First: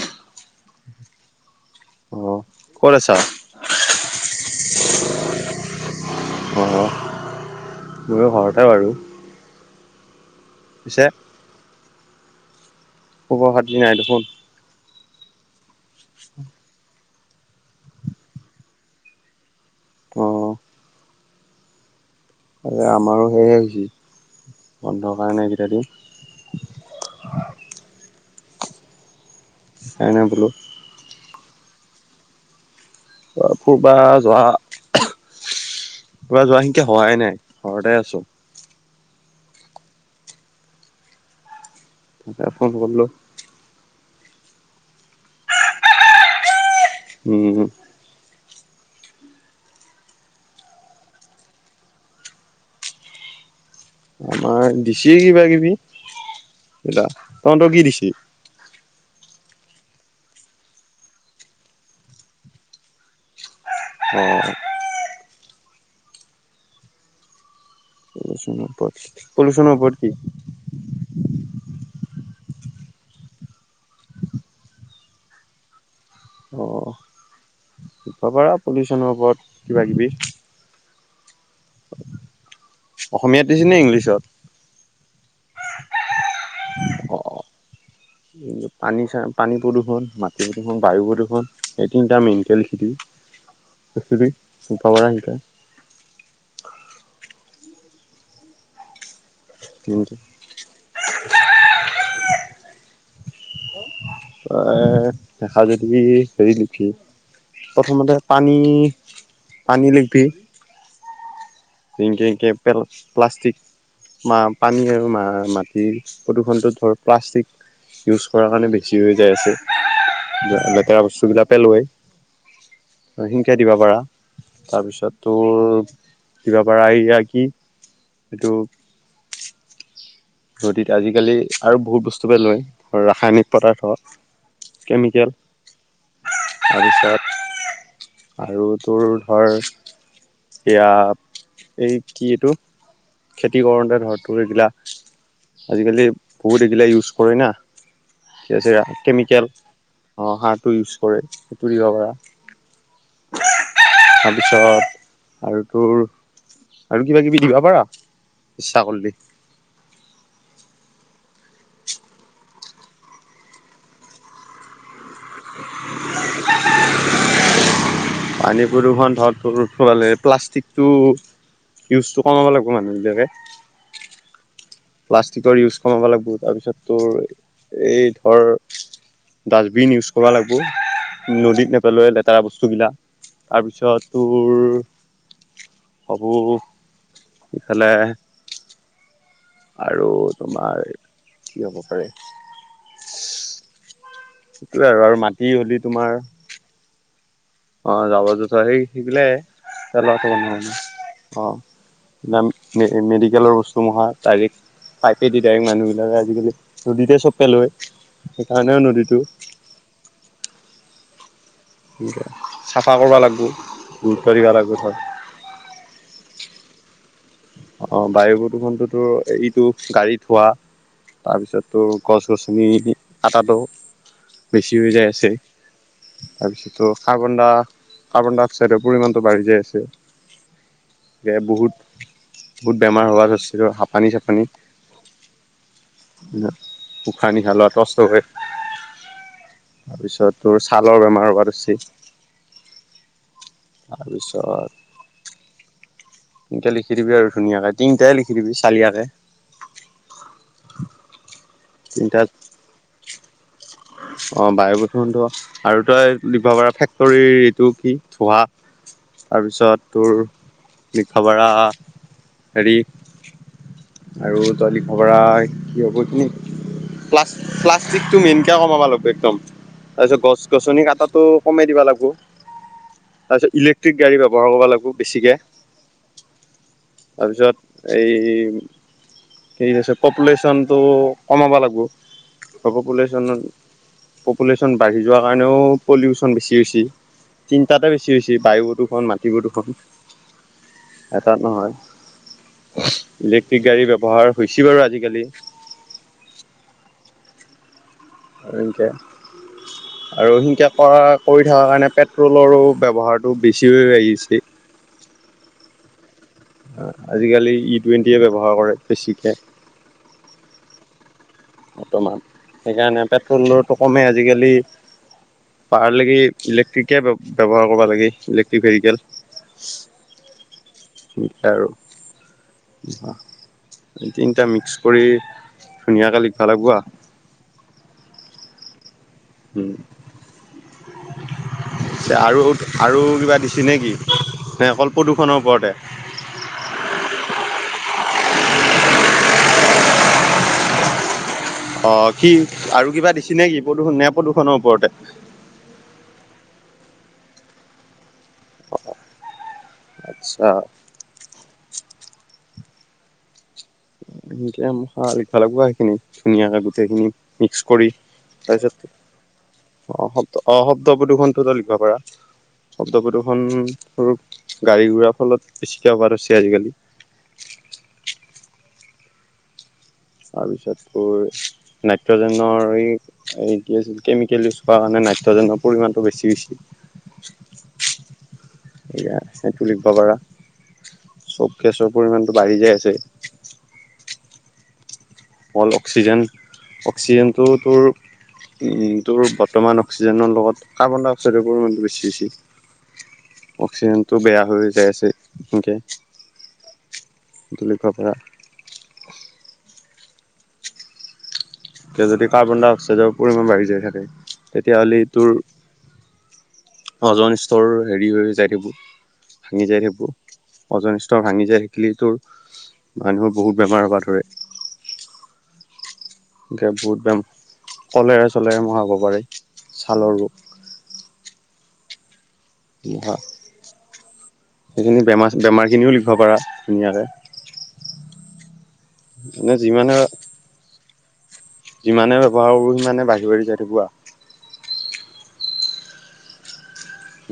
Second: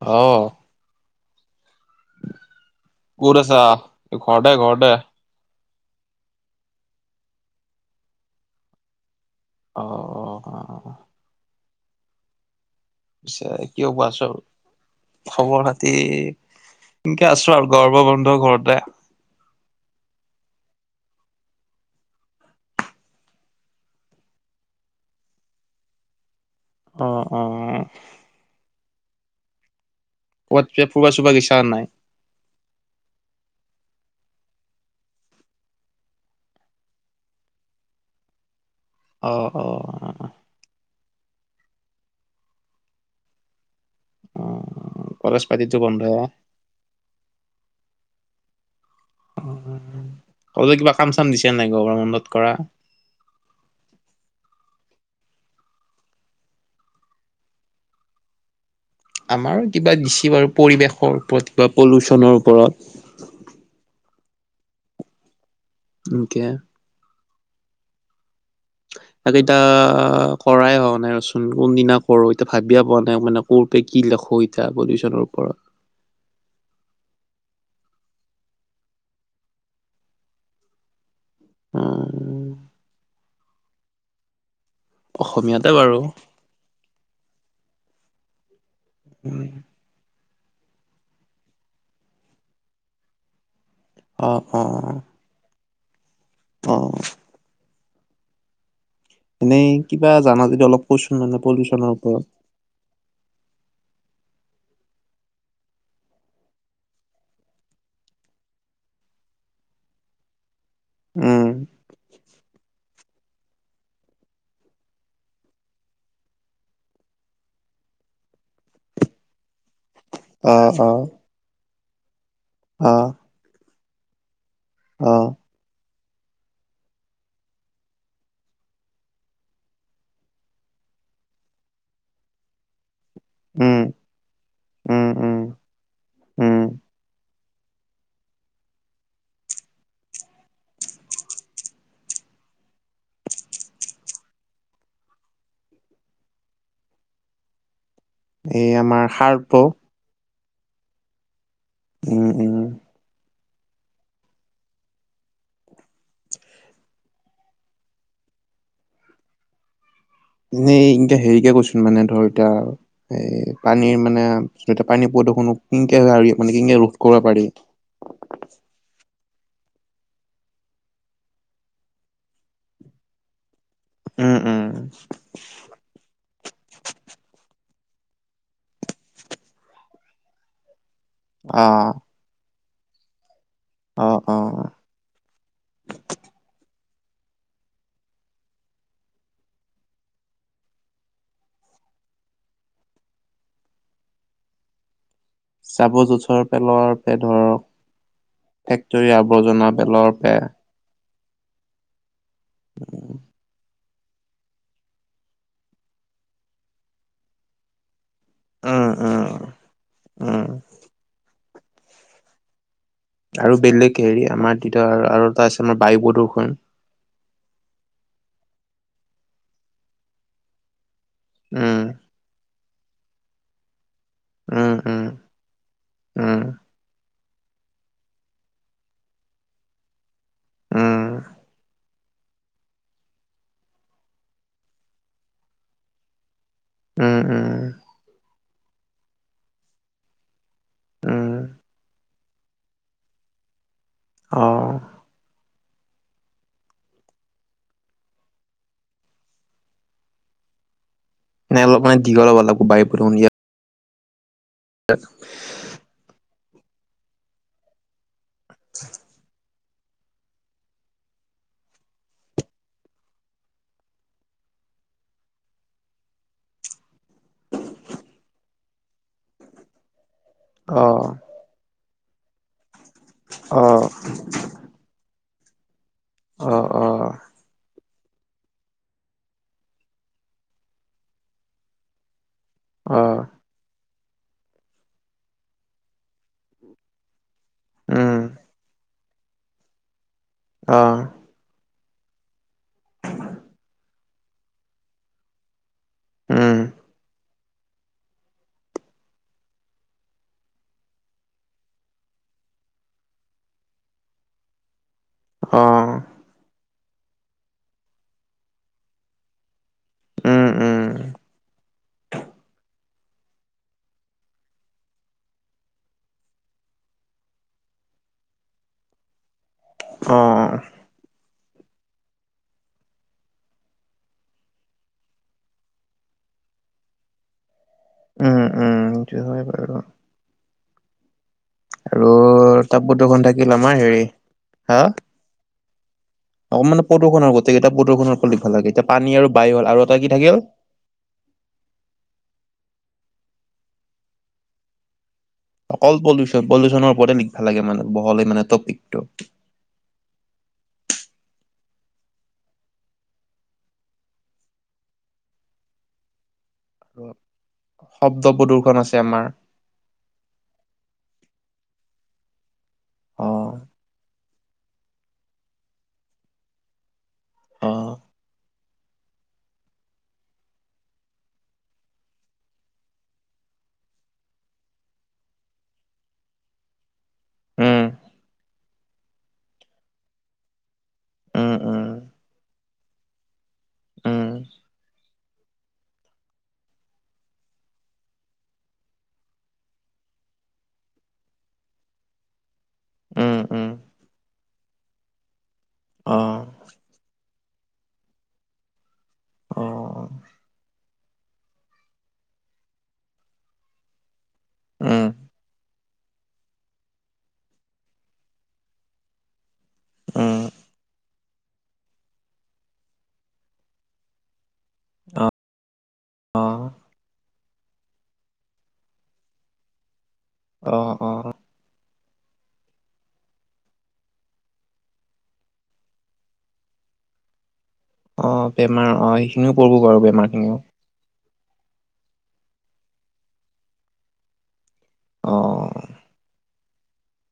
অ'। অ'। ক'ত আছা? ঘৰতে, ঘৰতে। অ'। ময়ো ঘৰতে বাৰু। অ', অ', অ'। পিছে? পিছে, খবৰ খাতি কি নাই হ'ব। দেখোন। আছো আৰু। খবৰ খাতি, এনকে আছোঁ আৰু। গৰ্ব গন্ধ ঘৰতে আ অ'। আৰে আমাৰো সেয়ে হৈছি, বন্ধ কাৰণে এইকেইটা দিন। অ', অ'। [unintelligible] কেবা ফুবা চুবা গেচা নে নাই? [unintelligible] ফুৰবা যোৱা কিবা যোৱা সিংকা হোৱাই নাই, ঘৰতে আছো। অ', অ'। তেতিয়া ফোন কৰলোঁ। অ', কলেছ পাতিটো বন্ধ। উ। তোমালোকক কিবা কাম চাম দিছে নাই গৰমৰ বন্ধত কৰা। আমাৰ দিছে কিবা কিবি। [unintelligible] তহঁতৰ কি দিছি? আমাৰো কিবা দিছি বাৰু পৰিৱেশৰ ওপৰত কিবা পলুচনৰ ওপৰত। অ'। এনকে। পলিউচনৰ ওপৰত পলিউচনৰ ওপৰত কি? আজিতাক। কৰাই হোৱা নাই, ৰচোন কোনদিনা কৰোঁ এতিয়া ভাবিয়ে পোৱা নাই মানে কতে কি লিখো এতিয়া পলিউচনৰ ওপৰত। অ' ভবা পলিউচনৰ ওপৰত কিবা-কিবি। উম, অসমীয়াত দিছে নে ইংলিছত? অসমীয়াতে বাৰু। অ' পানী চা উম, পানী প্ৰদূষণ মা প্ৰদূষখন বায়ু প্ৰদূষণ এই তিনিটা মেণ্টেলটি চ আহে অ', অ', [unintelligible] অ' এনেই কিবা জানা যদি অলপ কৈছোঁ মানে পলিউচনৰ ওপৰত। এ দেখা যদি হেৰি লিখি প্ৰথমতে পানী-পানী লিখিব উম' যেনে একে প্লাষ্টিক মা পানী আৰু মা মাটিৰ প্ৰদূষণটো ধৰক প্লাষ্টিক। ইউজ কৰাৰ কাৰণে বেছি হৈ যাই আছে, অ', অ', লেতেৰা বস্তু বিলাকে লৈ অ' শিকাই দিবা পাৰা তাৰপিছত অ', তোৰ কিবা পৰা এইয়া কি এইটো নদীত আজিকালি আৰু বহুত বস্তুৱে লয় ধৰ ৰাসায়নিক উম, পদাৰ্থ উম, কেমিকেল উম, উম, আৰু তাত আৰু তোৰ ধৰ এইয়া [unintelligible] এই কি এইটো? খেতি কৰোঁতে ধৰ তোৰ এইবিলাক, আজিকালি বহুত এইবিলাক ইউজ কৰে না সেই এই যে আমাৰ কেমিকেল সাৰ্প অ' সাৰটো ইউজ কৰে, সেইটো দিব পাৰা। উম, উম, তাৰপিছত আৰু তোৰ আৰু কিবা-কিবি দিব পাৰা ইচ্ছা কৰিলে। এনে এনেকে হেৰিকে কৈছোঁ মানে ধৰ এতিয়া এ পানীৰ মানে যাতে পানী প্ৰদূষণক কিনকে সাৰি মানে কিনেকে ৰোধ কৰিব পাৰি। পানী প্ৰদূষণ ধৰ তোৰ হ'লে প্লাষ্টিকটো ইউজটো কমাব লাগিব মানুহবিলাকে। উম' উম' প্লাষ্টিকৰ ইউজ কমাব লাগিব। তাৰপিছত তোৰ এই ধৰ ডাষ্টবিন ইউজ কৰিব লাগিব, নদীত অ', নেপেলোৱা বেয়া বস্তুবিলাক, তাৰপিছত অ', তোৰ অ', হ'ব ইফালে আৰু তোমাৰ কি হ'ব পাৰে? সেইটোয়ে আৰু মাটি হলি তোমাৰ জাবৰ-জোথৰ পেলোৱাকে ধৰক অ' জাবৰ-জোথৰ সেই সেইবিলাই পেলোৱাৰ পেলাই পে থ'ব না। অ' নাম এ মেডিকেলৰ ওচৰ দুমাহ তাৰিখ পাইপে দি ডাইৰেক্ট মানুহবিলাকে আজিকালি নদীতে চব পেলোৱাই। সেইকাৰণে নদীটো অ' চাফা কৰিব লাগিব, গুৰুত্ব দিবা লাগিব হয়। তাৰপাছত আমাৰ বায়ু প্ৰদূষণ অ বায়ু প্ৰদূষণতো তোৰ এইটো গাড়ীত হোৱা তাৰপিছত উম, তোৰ গছ গছন মিল কাটাটো উম, বেছি হৈ উম, যায় আছে উম, তাৰপিছত তো কাৰ্বন ডা কাৰ্বন ডাই অক্সাইডৰ পৰিমাণটো বাঢ়ি যায় আছে উম, কে বহুত বহুত বেমাৰ হোৱা গেছে ৰ হাঁফানি চাফানি উম উম, উশাহ নিশা উম, লোৱা কষ্ট হে তাৰপিছত তোৰ ছালৰ বেমাৰ উম। হোৱা দেখিছে। তাৰপিছত অ', এনকে লিখি দিবি আৰু ধুনীয়াকে তিনটাই লিখি দিবি চালিয়াকে। অলপমান তিনিটাত দীঘল হব ন বায়ু প্ৰদূষণ [unintelligible] অ বায়ু প্ৰদূষণতটো আৰু তই দিব পাৰ ফেক্টৰীৰ এইটো কি ধোঁৱা তাৰপিছত তোৰ লিখবা পাৰা হেৰি আৰু তই লিখবা পাৰা কি হ'ব কি প্লাষ্ট প্লাষ্টিকতো মেইন কমাব লাগব একদম তাৰপিছত গছ গছনি অ', কটাটো সোমেই দিব লাগব। তাৰপিছত অ', ইলেক্ট্ৰিক গাড়ী ব্যৱহাৰ কৰিব লাগিব বেছিকে অ অ তাৰপিছত এই থিক আছে পপুলেচনটো কমাব লাগিব। হব অ', পপুলেশ্যন পপুলেশ্যন বাঢ়ি যোৱাৰ কাৰণেও পলিউচন বেছি হৈছে। তিনটাতে বেছি উম, হৈছে বায়ু প্ৰদুষণ মাটি প্ৰদুষণ। অ এটাত নহয় ইলেক্ট্ৰিক গাড়ী ব্যৱহাৰ হৈছে বাৰু আজিকালি উম আৰ এনকে আৰু সেনকে কৰা কৰি থকাৰ কাৰণে পেট্ৰলৰো ব্যৱহাৰটো বেছি হৈ হৈ আহি আছে অহ আ আজিকালি ই টুৱেণ্টিয়ে ব্যৱহাৰ কৰে বেছিকে উম, উম, বৰ্তমান সেইকাৰণে পেট্ৰলৰটো কমে আজিকালি পাৰা লেকে ইলেক্ট্ৰিকে বে ব্যৱহাৰ কৰবা লাগে ইলেক্ট্ৰিক ভেৰিকেল অহ আৰু এই তিনটা মিক্স কৰি ধুনীয়াকে লিখবা লাগবা উম উম সেইটো হয় বাৰু তে আৰু তাপ আৰু প্ৰদূষণ কিবা থাকিল দিছে আমাৰ নেকি হেৰি নে হা অকল প্ৰদূষণৰ ওপৰতে অ মানে প্ৰদূষণৰ গোটেই গিটা প্ৰদূষণৰ ওপৰত লিখবা লাগে এতিয়া পানী আৰু বায়ু হ'ল আৰু এটা কি থাকিল অ কি আৰু কিবা দিছে নেকি প্ৰদূষণ নে প্ৰদূষণৰ ওপৰতে অকল পলিউচন পলিউচনৰ ওপৰতে লিখবা লাগে মানে বহলেই মানে টপিকটো আচ্ছা এনকে আ লিখবা লাগব আৰ সেইখিনি ধুনীয়াকে গোটেইখিনি মিক্স কৰি শব্দ প্ৰদূৰ্ষন তাৰপিছত আছে আমাৰ অ শব্দ অ শব্দ প্ৰদূষণটোতো লিখবা পাৰা শব্দ অ প্ৰদূষণটোৰ গাড়ী ঘোৰাৰ ফলত বেছিকে অভাৰ হৈছে আজিকালি অহ তাৰপিছত তোৰ নাইট্ৰজেনৰ এই এই কি আছিল কেমিকেল ইউজ কৰা কাৰণে নাইট্ৰজেনৰ পৰিমাণটো বেছি হৈছে উম [inaudible] এইয়া সেইটো লিখিব পাৰা চব উম উম গেছৰ পৰিমাণটো বাঢ়ি যায় আছে উম অল অক্সিজেন অক্সিজেনটো তোৰ উম তোৰ বৰ্তমান অক্সিজেনৰ লগত কাৰ্বন ডাই অক্সাইডৰ পৰিমাণটো বেছি হৈছে উম উম অক্সিজেনটো বেয়া হৈ যায় আছে এনেকে অ এইটো লিখিব পাৰা অহ এতিয়া যদি কাৰ্বন ডাই অক্সাইডৰ পৰিমাণ বাঢ়ি যায় থাকে তেতিয়া হ'লে উম তোৰ ওজন স্তৰ হেৰি হৈ যাই থাকিব ভাঙি যাই থাকিবো উম ওজন স্ত ৰ ভাঙি যায় থাকিলে তোৰ মানুহৰ বহুত বেমাৰ হ'ব ধৰে অ অ এনেকৈ বহুত বেম কলেৰা চলেৰা বেমাৰ হ'ব পাৰে ছালৰ ৰোগ অহ অহ [unintelligible] সেইখিনি বেমাৰ বেমাৰখিনিও লিখিব পাৰা ধুনীয়াকে অ বেমাৰ অ সেইখিনিও মানে পৰিব যিমানে বাৰু বেমাৰ খিনিও যিমানে ব্যৱহাৰ কৰোঁ সিমানে বাঢ়ি বাঢ়ি যাই থাকিব আৰু অহ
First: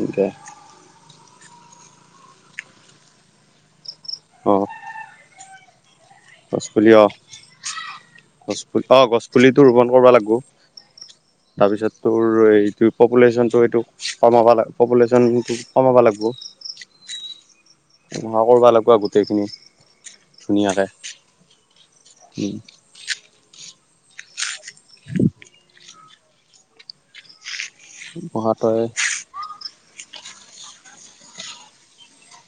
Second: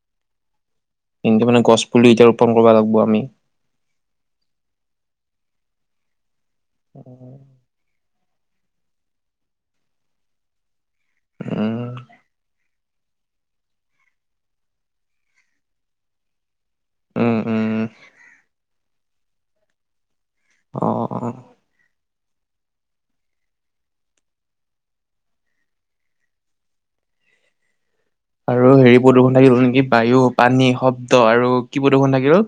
এনেকে এনেকে মানে গছ পুলি এতিয়া ৰোপণ কৰিব লাগিব আমি অ গছ পুলি অ উম গছ পুলি অ গছ পুলিটো ৰোপন কৰিব লাগিব তাৰপিছত তো তোৰ এইটো পপুলেশ্যনটো এইটো কমাব লাগ পপুলেশ্যনটো কমাব লাগিব উম উম উম এই মোখা কৰিব লাগিব আৰু গোটেইখিনি ধুনীয়াকে অ উম [inaudible] [unintelligible] প্ৰদূৰ্ষণ থাকি গ'ল নেকি বায়ু পানী শব্দ আৰু কি প্ৰদূৰ্ষণ থাকি গ'ল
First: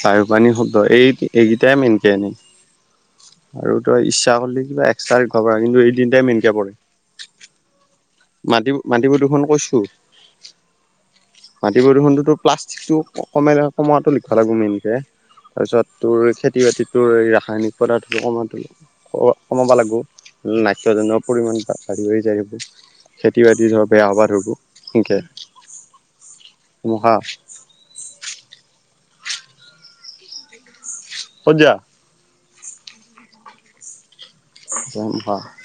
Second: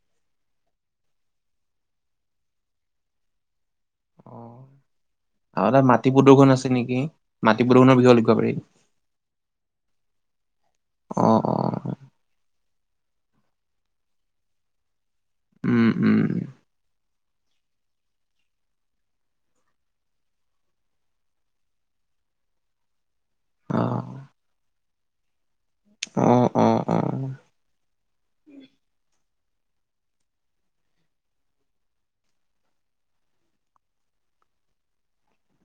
চাহিও পানী শব্দ এই এইকেইটাই মেইনকে এনেই আৰু তই ইচ্ছা অ কৰিলে কিবা এক্সট্ৰ ঘ আৰু কিন্তু তাত মাটি এইদিনটাই প্ৰদূষণ মেইনকে আছে পৰে নেকি? মাটি প্ৰদূষৰ বিষযয়ে লিখিব পাৰি মাটি মাটি প্ৰদূষণৰ কৈছোঁ অ', মাটি অ', প্ৰদূষণ টোতো প্লাষ্টিকটো কম কমাতটো লিখিব লাগিব মেইনকে তাৰ উম, পিছত উম, তোৰ খেতি বাতি তোৰ ৰাসায়নিক পদাৰ্থ কমা তো ক কমাব লাগিব নাট্ৰজেনৰ পৰিমাণ বা বাঢ়ি বাঢ়ি যায় খেতি বাতি ধৰক বেয়া অ', হবা ধৰব সেনকে আহ অ অ মোখা ক'ত জা [unintelligible]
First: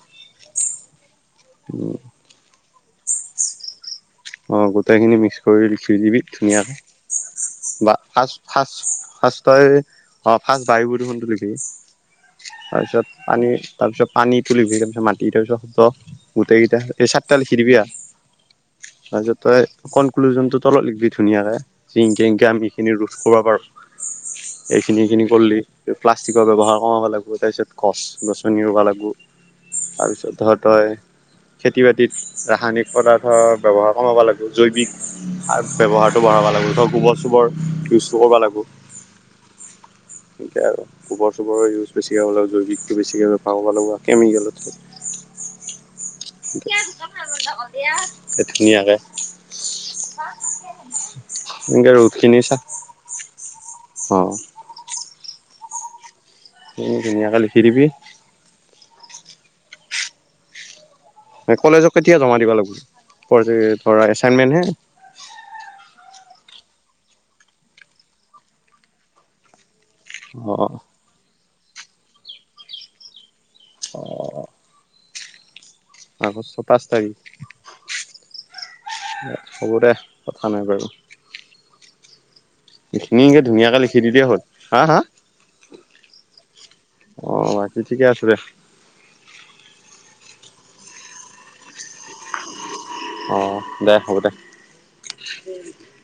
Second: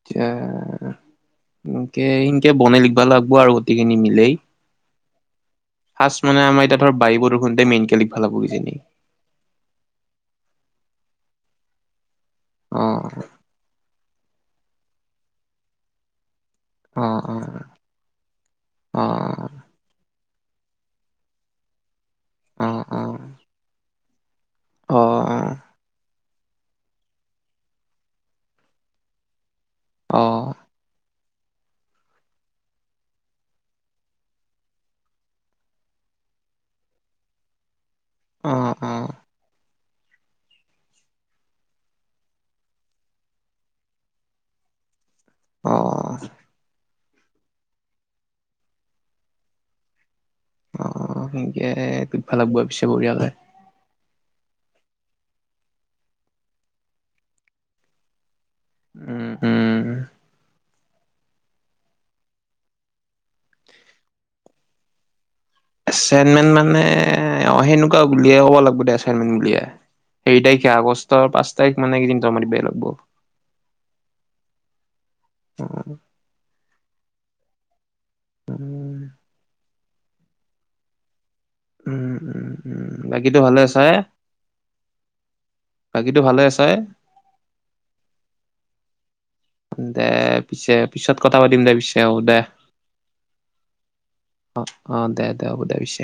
এতিয়া এনকে সনকে বনাই লিখিবা লাগিব আৰু গোটেইখিনি মিলেই অঁ গোটেইখিনি মিক্স কৰি থুই ফাৰ্ষ্ট দিবি মানে আমাৰ ধুনীয়াকৈ এতিয়া ধৰ বায়ু প্ৰদূষণতে বা মেইনকে লিখিব ফাৰ্ষ লাগিব কিজানি। ফাৰ্ষ্ট ফাৰ্ষ্ট তই অঁ ফাৰ্ষ্ট বায় দেখোনটো দিবি তাৰপিছত অ', আনি তাৰ পিছত পান তুলিবহি তাৰ পিছত মাটিাৰ পিছত গোটেইকেইটা এই অ', চাৰিটালি অ', খিৰিিব আৰু তাৰিছত অ', তই কনক্লুজনতটো তলত লিখবি ধুনীয়াকে জিং কেংকে আমি অ', এইখিনি অ', ৰোধ কৰিব পাৰোঁ এইখিনি, অ', অ', এইখিনি কৰলি, প্লাষ্টিকৰ ব্যৱহাৰ কৰা লাগিব, তাৰ পিছত গছ গছনি ৰুব লাগব। অ', অ', অ', অ', তাৰপিছত অ'। ধৰ তই, খেতি বাতিত ৰাসায়নিক পদাৰ্থ ব্যৱহাৰ কমাব লাগিব, জৈৱিক, ব্যৱহাৰটো বঢ়াব লাগিব, গোবৰ চোবৰ ব লাগি, তাকে আৰু। গোবৰ চোবৰৰ ইউজ বেছিক হ'ব লাগিব, জৈৱিকটো বেছিকৈ পাব লাগিব, কেমিকেলত এতিয়া [unintelligible] সেইখিনীয়াকে অ', সেনকে তোক ভালাগ চা বোৱা পিছে বঢ়য়ালে অ'। ধুনীয়াকৈ লিখি দিবি। উম, উম। কলেজক কেতিয়া জমা দিবা লাগব, এচাইনমেন্ট হে? এচাইনমেণ্ট মানে, অ', সেনেকুৱা বুলিয়াই ক'ব লাগিব দে, এচাইনমেণ্ট বুলিয়াই। সেই অ তাৰিখে আগষ্টৰ পাঁচ তাৰিখ মানে জমা দিব লা। অ'। উম। আগষ্ট পাঁচ তাৰিখ উম। হ'ব দে, কথা নাই ক। উম, উম। বাকীটো এইখিনিকে ভালে ধুনীয়াকে আছই, লিখি দিলেই হ'ল হা হা বাকীটো ভালে আছই? অ', বাকী ঠিকে আছে দে। দে পিছে পিছত কথা পাতিম দে, পিছে অ', দে। অ', দে, হ'ব দে। অ', দে, দে হ'ব দে পিছে।